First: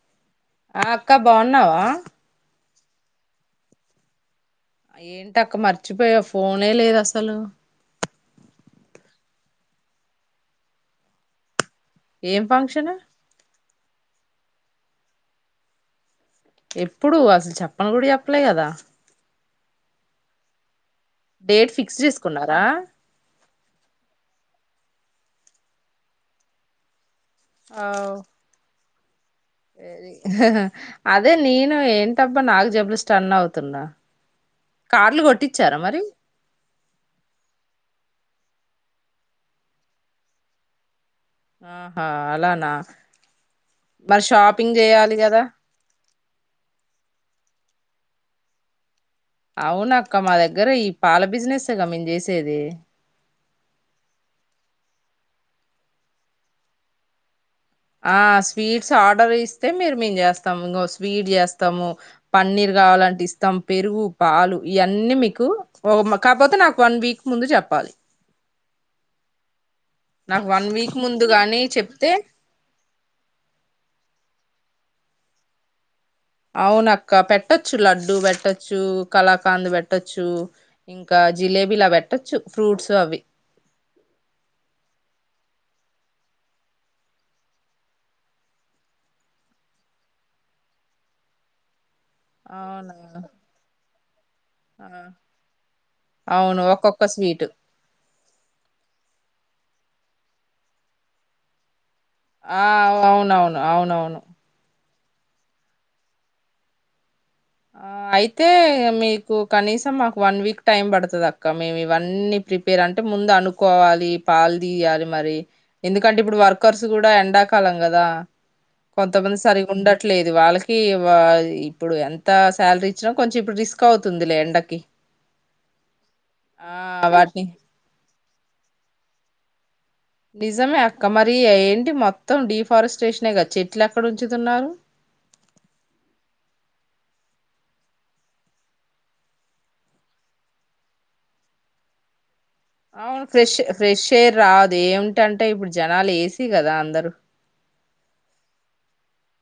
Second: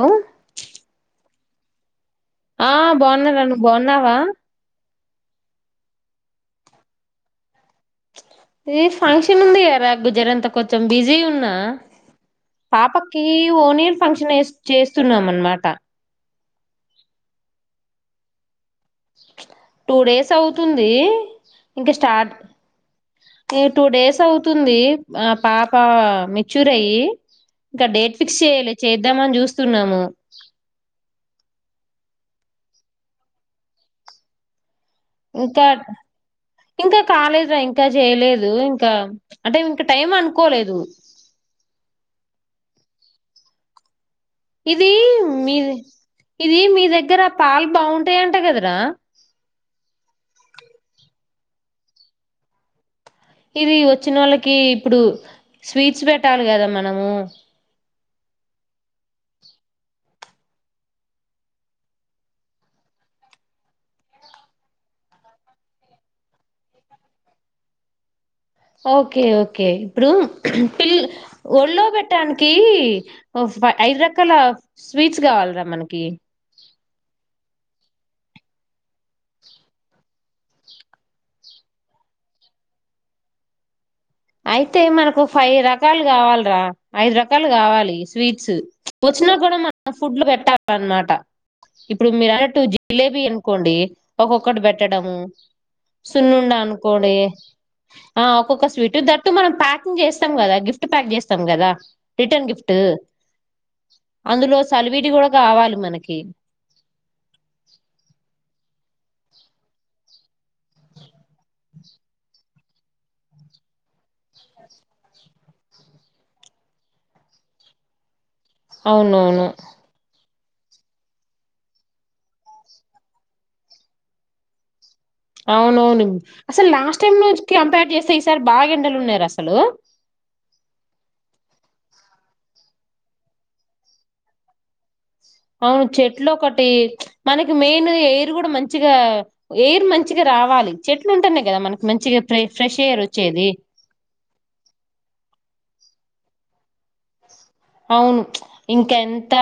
Hello ఆ అక్క బాగున్నావా ఆ బావున్నా రా నువ్వు బావున్నావా ఏంటి అక్క మర్చిపోయావ్ ఫోనే లేదు అసలు ఏ ఫంక్షన్ ఉంది కారా గుజెర అంతా కొంచెం బిజీ ఉన్నా ఏం ఫంక్షన్ పాపకి ఓనీల్ ఫంక్షన్ చేస్తున్నాం అన్నమాట ఎప్పుడు అసలు చెప్పని కూడా చెప్పలే కదా టూ డేస్ అవుతుంది ది డేట్ ఇంక ఫిక్స్ స్టార్ట్ చేసుకున్నారా టూ డేస్ అవుతుంది ఆ పాప మెచ్యూర్ అయ్యి ఇంకా అవ్ డేట్ ఫిక్స్ చేయాలే అదే నే ఏంటబ్బా నాకు చెప్పలే స్టన్ అవుతున్నా కార్లు ఇంకా కొట్టించారా మరి ఇంకా కాలేదురా ఇంకా చేయలే ఇంకా అంటే ఇంక టైం అనుకోలేదు అహా అలానా మరి షాపింగ్ ఇది చేయాలి కదా మీది ఇది మీ దగ్గర పాలు బాగుంటాయింట కదరా అవును అక్క మా దగ్గర ఈ పాల బిజినెస్ గా మేము చేసేది ఇది వచ్చినోళ్ళకి ఇప్పుడు స్వీట్స్ పెట్టాలి కదా మనము ఆ స్వీట్స్ ఆర్డర్ ఇస్తే మీరు మేము చేస్తాము ఇంగ స్వీట్ చేస్తాము పన్నీర్ కావాలంటే ఇస్తాం పెరుగు పాలు ఇవన్నీ మీకు ఒ కాపోతే నాకు వన్ వీక్ ముందు చెప్పా ఫస్ట్ ఓకే ఓకే ఇప్పుడు వన్ పిల్ వీక్ ముందు గాని ఒళ్లో చెప్తే పెట్టానికి ఫై ఐదు రకాల స్వీట్స్ కావాలి కథ మనకి అవునక్క పెట్టొచ్చు లడ్డూ పెట్టొచ్చు కళాకాండ్ పెట్టొచ్చు ఇంకా జిలేబీ లా పెట్టొచ్చు ఫ్రూట్స్ అవి అయితే మనకు ఫైవ్ రకాలు గావాలిరా ఐదు రకాలు గావాలి స్వీట్స్ వచ్చినా గూడా మనం ఫుడ్లు పెట్టాల అన్మాట ఇప్పుడు మీరు అన్నట్టు అవునా జిలేబీ అనుకోండి ఒక్కొక్కటి ఆ, పెట్టడము సున్నుండ అవును ఒక్కొక్క అనుకోండి స్వీటు ఆ ఒక్కొక్క స్వీట్ ట్ మనం ప్యాకింగ్ చేస్తాం గదా గిఫ్ట్ ప్యాక్ చేస్తాం గదా రిటర్న్ ఆ గిఫ్ట్ అవునవును అవునవును అందులో సలివిడి గుడ కావాలి మనకి ఆ అయితే ఇగ మీ మీకు కనీసం మాకు వన్ వీక్ టైం పడుతుదక్క మేమివన్నీ ప్రిపేర్ అంటే ముందనుకోవాలి. పాల్ దీయాలి మరి ఎందుకంటే ఇప్పుడు వర్కర్స్ గుడా ఎండాకాలం గదా కొంతమంది అవునవును సరిగుండట్లేదు వాళ్ళకి వా ఇప్పుడు శాలరీ ఇచ్చిన కొంచెం ఇప్పుడు రిస్క్ అవుతుంది లే ఎండకి అవునవును అసలు లాస్ట్ ఆ టైం ను వాటిని కంపేర్ చేస్తే ఈసారి బాగెండలు ఉన్నాయిరా అసలు నిజమే అక్క మరీ ఏంటి మొత్తం డీఫారెస్ట్రేషనే గా చెట్లెక్కడ ఉంచుతున్నారు అవును చెట్లొకటి మనకి మెయిన్ ఎయిరు గుడా మంచిగా ఎయిర్ మంచిగా రా కావాలి చెట్లుంటుంటేనే గదా మనకి మంచిగా ఫ్రె ఫ్రెష్ ఎయిర్ అవును వచ్చేది ఫ్రెష్ ఫ్రెష్ ఎయిర్ రాదు ఏమిటంటే ఇప్పుడు జనాలు ఏ సి గదా అందరూ అవును ఇంకెంత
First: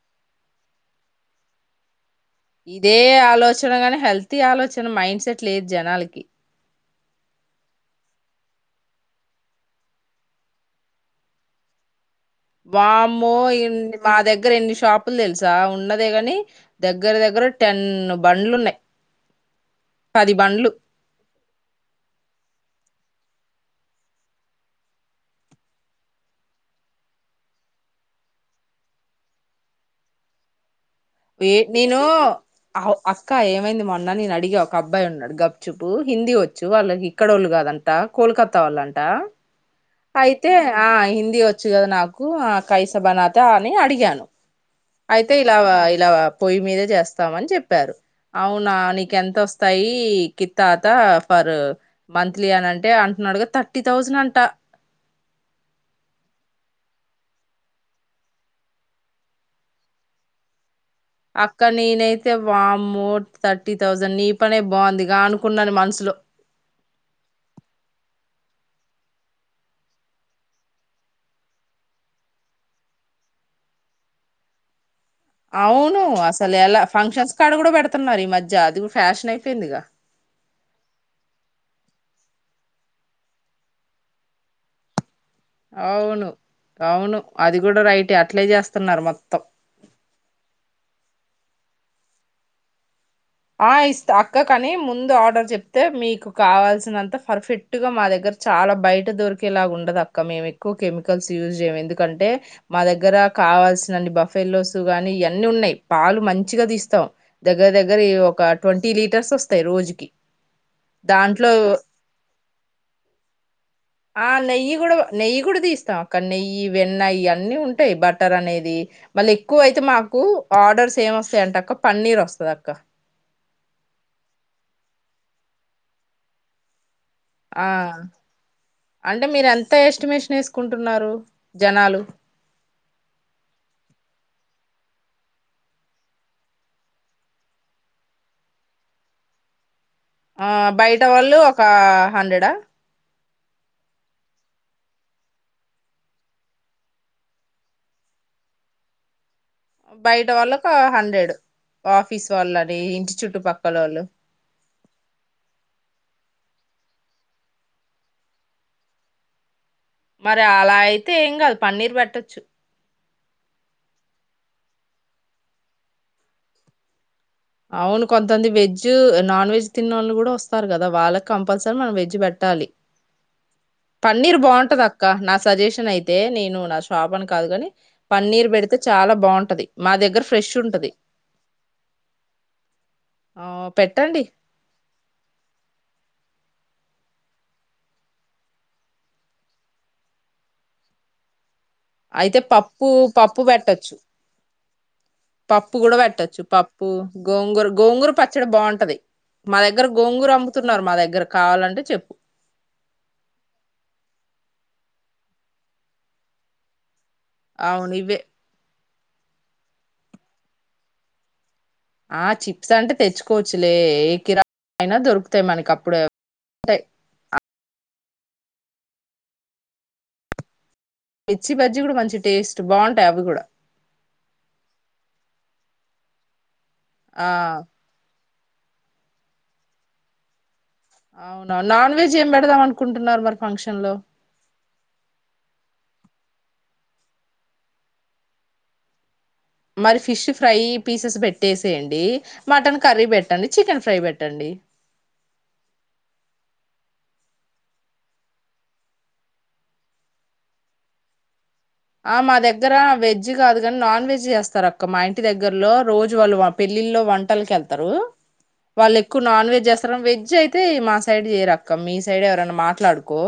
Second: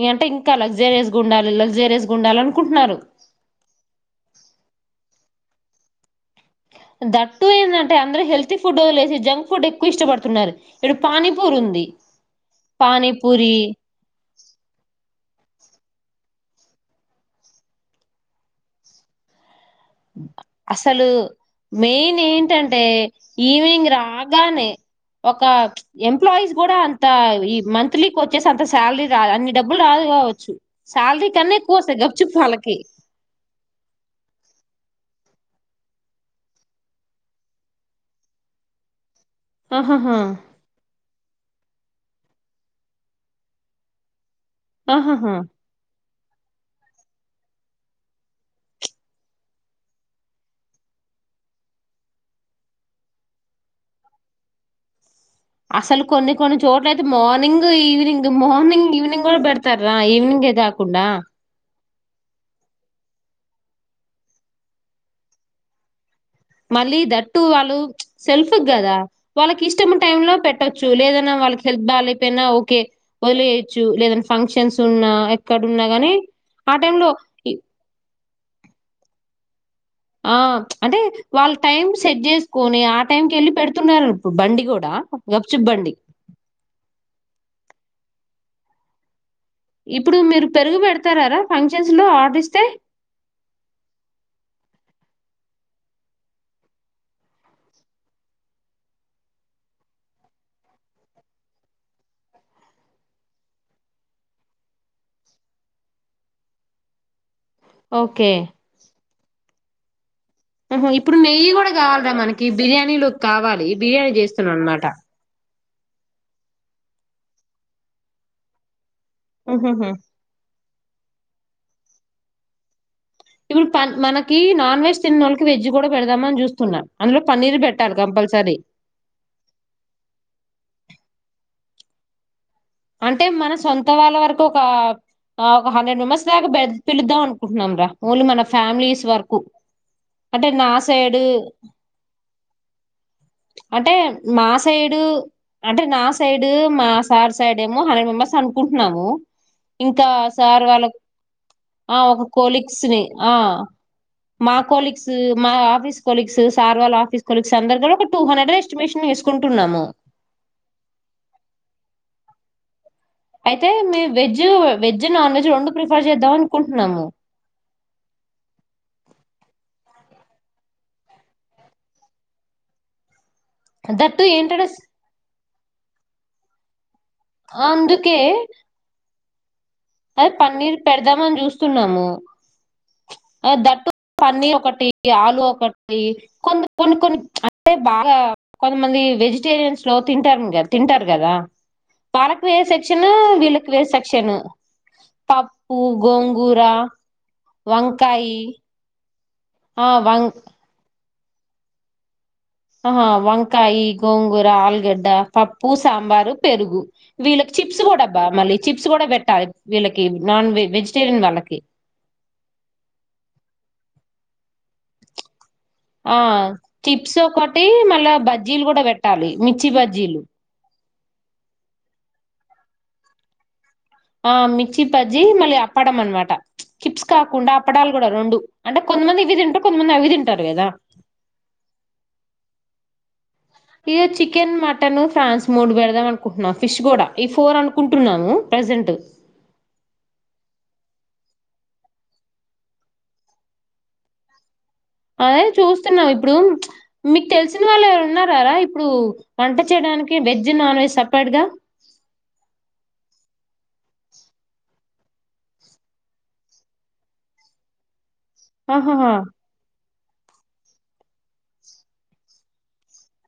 ఇ అంటే ఇంకా లగ్జరియస్ గుండాలి లగ్జరియస్ గా ఉండాలి ఇదే అనుకుంటున్నారు ఆలోచన గాని హెల్తీ ఆలోచన మైండ్ సెట్ లేదు జనాలకి దట్టు ఏందంటే అందరు హెల్తీ ఫుడ్ వదిలేసి జంక్ ఫుడ్ ఎక్కువ ఇష్టపడుతున్నారు, ఇప్పుడు పానీపూర్ ఉంద్. డి వామ్మో ఇన్ మా దగ్గరెన్ని షాపులు దెలుసా ఉన్నదే గని దగ్గర దగ్గర టెన్ బండ్లున్నయి అసలు మెయిన్ ఏంటంటే ఈవినింగ్ రాగానే ఒక ఎంప్లాయీస్ కూడా అంత ఈ మంత్లీకి వచ్చేసి అంత శాలరీ రా అన్ని డబ్బులు రాదు కావచ్చు శాలరీ కన్నా ఏ ఎక్కువ నేను వస్తాయి గప్చుప్ వాళ్ళకి అక్క ఏమైంది మొన్న నేను అడిగా ఒక అబ్బాయున్నాడు గప్చుపు హిందీ వచ్చు వాళ్ళు ఇక్కడోళ్ళు గాదంట కోల్కత్తా వాళ్ళంట ఆహాహా అయితే ఆ హిందీ వ చ్చు గద నాకు ఆ కైస బనాత అని అడిగాను ఆహాహా అయితే ఇలా ఇలా పొయ్యి మీదే చేస్తామని చెప్పారు అవునా నీకెంత వస్తాయి కిత్తాత ఫర్ మంత్లీ అనంటే అంటున్నాడుగా థర్టీ థౌసండ్ అంట అసలు కొన్ని కొన్ని చోట్ల అయితే మార్నింగ్ ఈవినింగ్ మార్నింగ్ ఈవినింగ్ గుడ పెడతార్రా ఈవినింగ్ ఏగా కుండా అక్క నేనైతే వామ్మో థర్టీ థౌసండ్ నీ పనే బాగుందిగా అనుకున్నాను మనసులో మళ్ళీ దట్టు వాళ్ళు సెల్ఫ్ గదా వాళ్ళకి ఇష్టం టైమ్ లో పెట్టచ్చు లేదన్నా వాళ్ళకి హెల్త్ బాగాలేపోయినా ఓకే వదిలేయొచ్చు లేదన్ ఫంక్షన్స్ ఉన్నా ఎక్కడున్నా అవును గాని అసలు ఆ ఎలా టైమ్ లో ఫంక్షన్స్ ఇ కాడ గుడా పెడుతున్నారు ఈ మధ్య అది కూడా ఫ్యాషన్ అయిపోయిందిగా. ఆ అంటే వాళ్ళ టైం సెట్ చేసుకోని ఆ టైంకెళ్ళి పెడుతున్నారు ఇప్పుడు బండి గూడా అవును అవును అది గుడా రైటే అట్లే చేస్తున్నారు మొత్త్ ఇప్పుడు మీరు పెరుగు పెడతారారా ఫంక్షన్స్ లో ఆర్డర్ ఇస్తే ఆ ఇస్త అక్క కాని ముందు ఆర్డర్ చెప్తే మీకు కావాల్సినంత ఫర్ఫెక్ట్ గా మా దగ్గర చాలా బయట దొరికేలాగా ఉండదక్క మేము ఎక్కువ కెమికల్స్ యూజ్ చేయము ఎందుకంటే మా దగ్గర కావల్సిన్ని బఫెల్లోస్ గానీ ఇయన్నీ ఉన్నయి పాలు మంచిగా తీస్తాం దగ్గ్ దగ్గరి ఓకే ఒక ట్వంటీ లీటర్స్ వస్తాయి రోజుకి ఓహో ఇప్పుడు నెయ్యి దాంట్లో గూడా కావాలిరా మనకి బిర్యానీలోక్ కావాలి బిర్యానీ ఆ చేస్తున్నాను నెయ్యి అనమాట గుడ నెయ్యి గుడ తీస్ అక్క నెయ్యి వెన్న ఇయన్నీ ఉంటాయి బటర్ అనేది మళ్ళి ఎక్కువైతే ఉహుహు మాకు ఆర్డర్స్ ఏం వస్తాయంటే అక్క పన్నీర్ వస్తుదక్క ఇప్పుడు మనకి నాన్ వెజ్ తిన్న వాళ్ళకి వెజ్ కూడా పెడదామ అని చూస్తున్నాను ఆ అంటే మీర ఎంత ఎస్టిమేషన్ వేసుకుంటున్నారు జనాలు అంటే మన సొంత వాళ్ళ వరకు ఒక ఒక హండ్రెడ్ మెంబర్స్ దాకా పెిలుద్దాం అనుకుంటున్నాంరా ఓన్లీ మన ఫ్యామిలీస్ వరకు అంటే ఆ బయట నాసైడు వాళ్ళు ఒక హండ్రెడా అంటే మా సైడు అంటే నా సైడు మా సార్ సైడ్ ఏమో హండ్రెడ్ మెంబర్స్ అనుకుంటున్నాము ఇంకా బయట వాళ్ళు సార్ ఒక వాళ్ళకు హండ్రెడ్ ఆ ఒక ఆఫీస్ వాళ్ళని కోలీగ్స్ ని ఇంటి ఆ చుట్టుపక్కల వాళ్ళు మా కోలీగ్స్ మా ఆఫీస్ కొలిక్స్ సార్వల్ ఆఫీస్ కొలిక్స్ అందరు కూడా ఒక టూ హండ్రెడ్ ఎస్టిమేషన్ వేసుకుంటున్నాము మరి అలా అయితే ఏం కాదు పన్నీర్ పెట్టొచ్చు అయితే మేము వెజ్ వెజ్ నాన్ వెజ్ రెండు ప్రిఫర్ చేద్దాం అనుకుంటున్నాము అవును కొంతమంది వెజ్ నాన్ వెజ్ తిన్న వాళ్ళు కూడా వస్తారు కదా వాళ్ళకి కంపల్సరీ మనం వెజ్ట్ట ట్టాల దట్ టూ పన్నీర్ ఏంటంటే బాగుంటది స్- అక్క నాకు సజెషన్ అయితే నేను నా షాప్ అని కాదు కాని పన్నీర్ పెడితే చాలా బాగుంటది మా దగ్గర అదే ఫ్రెష్ పన్నీర్ ఉంటది పెడదామని చూస్తున్నాము ఆ దట్టు పనీ ఒకటి ఆలు ఒకటి కొన్ని కొన్ని అంటే బాగా కొంతమంది వెజిటేరియన్స్ లో తింటారు కా తింటారు కదా అయితే వాలకు వేరే పప్పు సెక్షన్ పప్పు వీళ్ళకి పెట్టొచ్చు వేరే సెక్షన్ పప్పు, కూడా పెట్టొచ్చు గోంగూర, పప్పు గోంగూర గోంగూర వంకాయి పచ్చడి బాగుంటది మా దగ్గర ఆహ్, వం గోంగూరు అమ్ముతున్నారు మా దగ్గర కావాలంటే చెప్పు ఆహ వంకాయ గోంగూర ఆలుగడ్డ పప్పు సాంబారు పెరుగు వీళ్ళకి చిప్స్ అవును ఇవే కూడాబ్బా మళ్ళీ చిప్స్ కూడా పెట్టాలి వీళ్ళకి నాన్ వె వెజిటేరియన్ వాళ్ళకి ఆ చిప్స్ అంటే తెచ్చుకోవచ్చులే ఏ కిరాణ అయినా దొరుకుతాయి మనకి అప్పుడు ఆ ఉంటాయి చిప్స్ ఒకటి మళ్ళ బజ్జీలు కూడా పెట్టాలి మిర్చి బజ్జీలు మిచ్చి బజ్జీ కూడా మంచి టేస్ట్ బాగుంటాయి అవి కూడా ఆ మిర్చి బజ్జి మళ్ళీ అప్పడం అనమాట చిప్స్ ఆ కాకుండా అప్పడాలు కూడా రెండు అంటే కొంతమంది ఇవి తింటారు కొంతమంది అవి తింటారు కదా అవునావు నాన్ వెజ్ ఏం పెడదాం అనుకుంటున్నారు మరి ఫంక్షన్ లో ఇ చికెన్ మటన్ ఫ్రాన్స్ మూడు బెడదా మను కుంటున్న ఫిష్ కూడా ఈ ఫోర్ అనుకుంటున్నాము ప్రజెంట్ మరి ఫిష్ ఫ్రై పీసెస్ పెట్టేసేయండి మటన్ కర్రీ పెట్టండి చికెన్ ఫ్రై పెట్టండి అదే చూస్తున్నాం ఇప్పుడు మీకు తెలిసిన వాళ్ళు ఎవరు ఉన్నారా రా ఇప్పుడు వంట చేయడం వెజ్ నాన్ వెజ్ సపరేట్ గా ఆ మా దగ్గర వెజ్ కాదు కాని నాన్ వెజ్ చేస్తారు అక్క మా ఇంటి దగ్గరలో రోజు వాళ్ళు మా పెళ్లి ల్లో వంటకెల్తరు వాళ్లు ఆహాహా ఎక్కువ నాన్వజ్ చేస్తరు రం వెజ్ అయితే మా సైడ్ ఏ రకం మీ సైడ్ ఎవరైనా మాట్లాడుకో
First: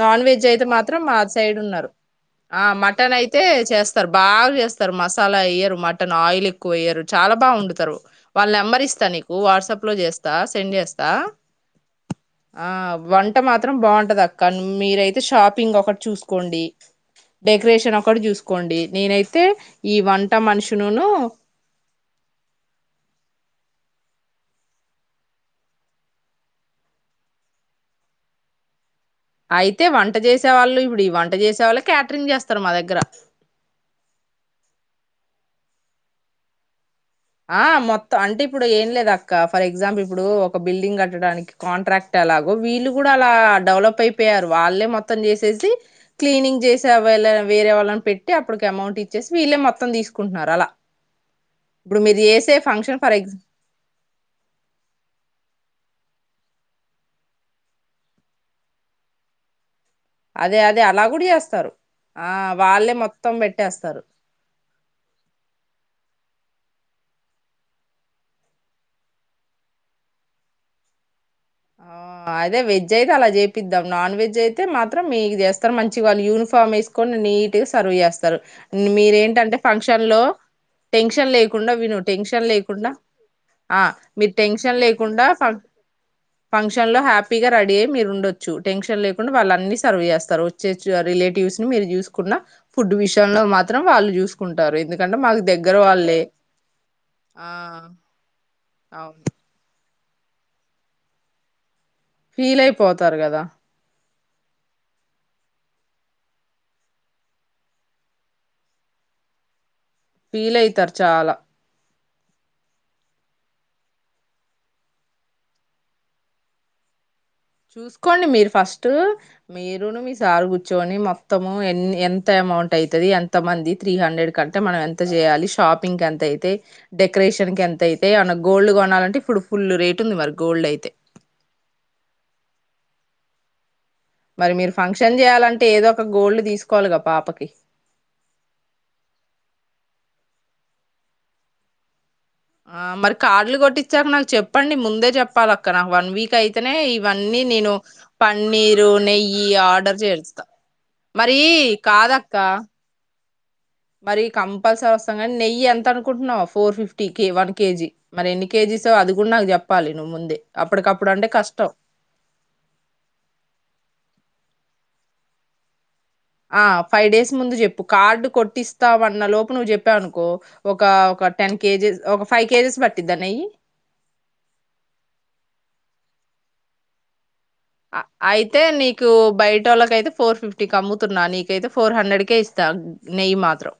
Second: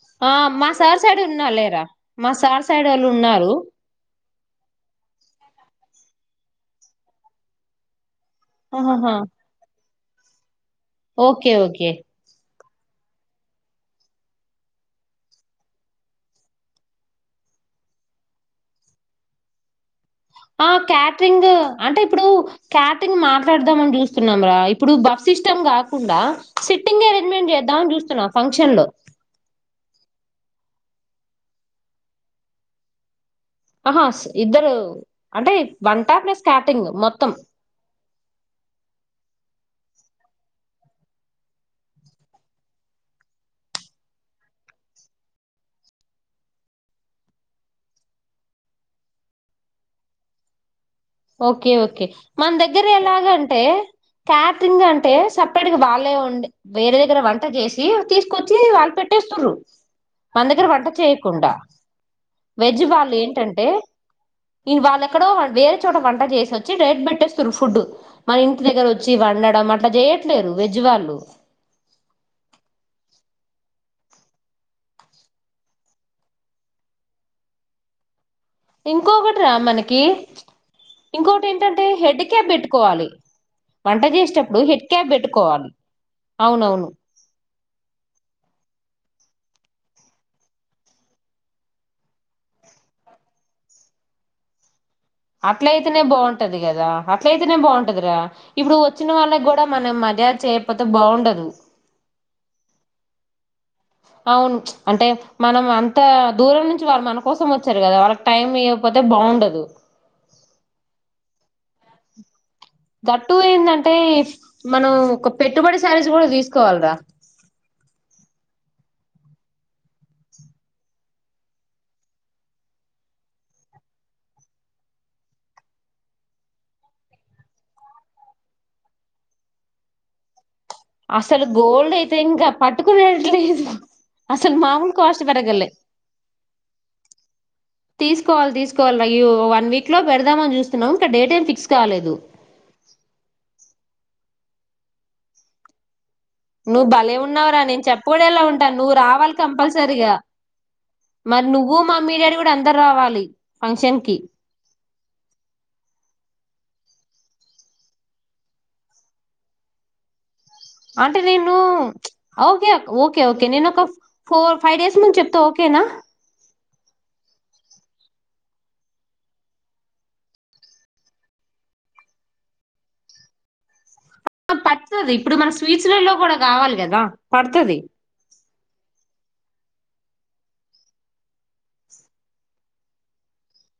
నాన్ ఆ వెజ్ అయితే మాత్రం సార్ మా సైడ్ లేరా ఉన్నారు మా ఆ సార్ సైడ్ వాళ్ళు మటన్ అయితే ఉన్నారు చేస్తారు బాగా చేస్తారు మసాలా వయ్యరు మటన్ ఆయిల్ ఎక్కువ వేయ్యరు చాలా బా వండుతారు వాళ్ళ నెంబర్ ఇస్తా ఆహాహా నీకు వాట్సాప్లో చేస్తా సెండ్ చేస్తా ఓకే ఓకే ఆ వంట మాత్రం బాగుంటది అక్క మీరయితే షాపింగ్ ఒకటి చూసుకోండి డెకరేషన్ ఒకటి చూసుకోండి నేనైతే ఈ వంట ఆ మనుషునును క్యాటరింగ్ అంటే ఇప్పుడు క్యాటరింగ్ మట్ మాట్లాడదాం అని చూస్తున్నాం రా ఇప్పుడు బస్ సిస్టమ్ కాకుండా సిట్టింగ్ అరేంజ్మెంట్ చేద్దాంని చూస్తున్నాం ఫంక్షన్లో అయితే వంట చేసే వాళ్ళు ఇప్పుడు వంట చేసే వాళ్ళు క్యాటరింగ్ చేస్తారు మా దగ్గర ఆహా ఇద్దరు అంటే వంట ప్లస్ క్యాటరింగ్ మొత్తం ఆ మొత్తం అంటే ఇప్పుడు ఏం లేదు అక్క ఫర్ ఎ ఎగ్జామ్ ఇప్పుడు ఒక బిల్డింగ్ కట్టడానికి. కాంట్రాక్ట్ ఎలాగో వీళ్ళు కూడా అలా డెవలప్ అయిపోయారు వాళ్ళ. వాళ్లుమొత్తం చేససి, క్లీనింగ్ చేసే వేరే వాళ్ళని పెట్టి అప్పుకి అమౌంట్ ఇచ్చేసి వీళ్ళ మొత్తం. మొత్తం తీసుకుంటున్నారు అలా. ఓకే ఇప్పుడు ఓకే మీరు మన చేసే దగ్గర ఫంక్షన్ ఫర్ ఎగ్జా ఎలాగంటే క్యాటరింగ్ అంటే స. అప్పటికి వాళ్ళే ఉండి, వేరే దగ్గర వంట చేసి తీసుకొచ్చి వాళ్ళు పెట్టేస్తుర్రు. మన అదే దగ్గర అదే వంట అలా కూడా చేయకుండా. చేస్తారు ఆ వెజ్ వాళ్ళే వాళ్ళు మొత్తం ఏంటంటే. పెట్టేస్తారు ఇన్ వాళ్ళెక్కడో వేరే చోట. వంట చేసి వచ్చి డైరెక్ట్ పెట్టేస్తారు. ఫుడ్ మన ఇంటి దగ్గర వచ్చి వండడం, అట్లా చేయట్లేరు వెజ్ వాళ్లు హలోస్ ఆ అదే వెజ్ అయితే అలా చేపిద్దాం. నాన్ వెజ్ అయితే మాత్రం మీరు చేస్తారు. మంచి వాళ్ళ యూనిఫామ్ వేసుకొని. నీట్ గా సర్వ్ చేస్తారు. ఇంకొకటి రా మీరేంటంటే మనకి ఫంక్షన్ లో. టెన్షన్ ఇంకోటి లేకుండా ఏంటంటే విను హెడ్ టెన్షన్ క్యాప్ లేకుండా. పెట్టుకోవాలి ఆ వంట మీరు చేసేటప్పుడు టెన్షన్ హెడ్ క్యాప్ లేకుండా ఫ పెట్టుకోవాలి అవునవును ఫంక్షన్ లో హ్యాపీ. నీటుగా రెడీ అయి మీరు ఉండొచ్చు. టెన్షన్ లేకుండా వాళ్ళ అన్ని సర్వ్ చేస్తారు. వచ్చొచ్చే రిలేటివ్స్ ని మీరు చూసుకున్న. ఫుడ్ విషయంలో మాత్రం వాళ్ళు చూసుకుంటారు. ఎందు. అట్ల అయితేనే బాగుంటదికదా. అట్ల ఆ అయితేనే బాగుంటదిరా. ఇప్పుడు వచ్చిన అవును వాళ్ళకి కూడా మనం మర్యాద చేయకపోతే బాగుండదు. ఫీల్ అయిపోతారు కదా. అవును అంటే మనం అంత దూరం నుంచి వాళ్ళు మన కోసం వచ్చారు. కదా వాళ్ళకి టైం ఇవ్వకపోతే. అయితే బాగుండదు. ఫీల్ అయితారు చాలా. దట్టు ఏందంటే మనం ఒక పెట్టుబడి. శారీజ్ కూడా తీసుకోవాలరా. చూసుకోండి మీరు ఫస్ట్ మీరును మీ సార్ కూర్చోని మొత్తము ఎన్ని ఎంత. అమౌంట్ అయితది. ఎంత మంది త్రీ హండ్రెడ్ కంటే మనం ఎంత చేయాలి. షాపింగ్ ఎంత అయితయ్ డెకరేషన్. కి ఎంత అయితే ఏమన్నా గోల్డ్ కొనాలంటే. ఇప్పుడు ఫుల్ రేట్ ఉంది. మరి గోల్డ్ అయితే. అసలు గోల్డ్ అయితే ఇంకా పట్టుకునేటట్లు లేదు. మరి మీరు ఫంక్షన్ చేయాలంటే. ఏదో ఒక గోల్డ్ తీసుకోవాలిగా పాపకి. తీసుకోవాలి తీసుకోవాలి అయ్యో వన్ వీక్ లో పెడదామని చూస్తున్నాం. ఇంకా డేట్ ఏం ఫిక్స్ కాలేదు. ఆ మరి కార్డులు కొట్టిచ్చాక. నాకు చెప్పండి. ముందే చెప్పాలి అక్క నాకు వన్ వీక్. అట్లయితేనే నువ్వు భలే ఇవన్నీ ఉన్నావురా నేను చెప్పకూడా ఎలా ఉంటాను పన్నీరు నువ్వు రావాలి నెయ్యి ఆర్డర్ కంపల్సరీగా చేస్తా. మరి నువ్వు మమ్మీ డాడీ కాదక్కా. కూడా అందరు రావాలి ఫంక్షన్ కి మరి కంపల్సరీ వస్తాం కానీ నెయ్యి ఎంత అనుకుంటున్నావా ఫోర్ ఫిఫ్టీ. టీకి వన్ కేజీ మరి ఎన్ని కేజీ సో అది కూడా నాకు చెప్పాలి నువ్వు ముందే. అప్పటికప్పుడు అంటే నేను కష్టం ఓకే ఓకే ఓకే నేను ఒక. ఫోర్ ఫైవ్ డేస్ ముందు చెప్తా ఓకేనా. ఆ ఫైవ్ డేస్ ముందు చెప్పు. కార్డు కొట్టిస్తామన్న. లోపు నువ్వు చెప్పావునుకో ఒక టెన్. కేజెస్ ఒక ఫైవ్ కేజెస్ పట్టిద్దా నెయ్యి. పడుతుది ఇప్పుడు మన స్వీట్లల్లోకి లో కూడా కావాలి కదా పడుతుది. అ- అయితే నీకు బయట వాళ్ళకయితే ఫోర్ ఫిఫ్టీ కి అమ్ముతున్నా. నీకైతే ఫోర్ హండ్రెడ్కే ఇస్తా. నెయ్యి మా. మాత్రం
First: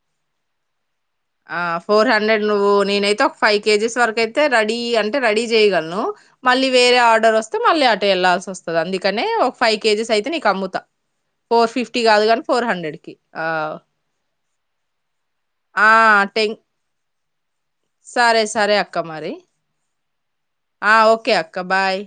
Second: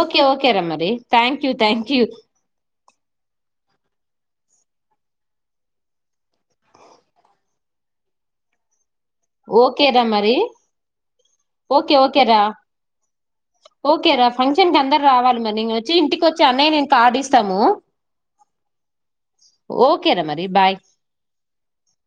ఓకే ఓకే రా మరి. థ్యాంక్ యూ ఆ థ్యాంక్ యూ ఫోర్ హండ్రెడ్ నువ్వు. నేనయితే ఒక ఫైవ్ కేజీస్ వరకు అయితే. రెడీ అంటే రెడీ చేయలను. మళ్ళీ వేరే ఆర్డర్ వస్తే మళ్ళ. అట వెళ్లాల్సి వస్తుంది. అందుకనే ఒక ఫైవ్ ఓకే రా కేజీస్ అయితే మరి నీకు అమ్ముతా. ఫోర్ ఓకే ఫిఫ్టీ కాదు ఓకేరా కానీ ఫోర్ హండ్రెడ్ కి ఆ ఓకే రా ఫంక్షన్ కి అందరు రావాలి మరి. ఆ వచ్చి ఇంటికిచ్చి టెన్ అన్నయ్యే నేను కార్డు ఇస్తా. సరే సరే అక్క మరి ఓకే రా మరి బాయ్ ఆ ఓకే అక్క బాయ్.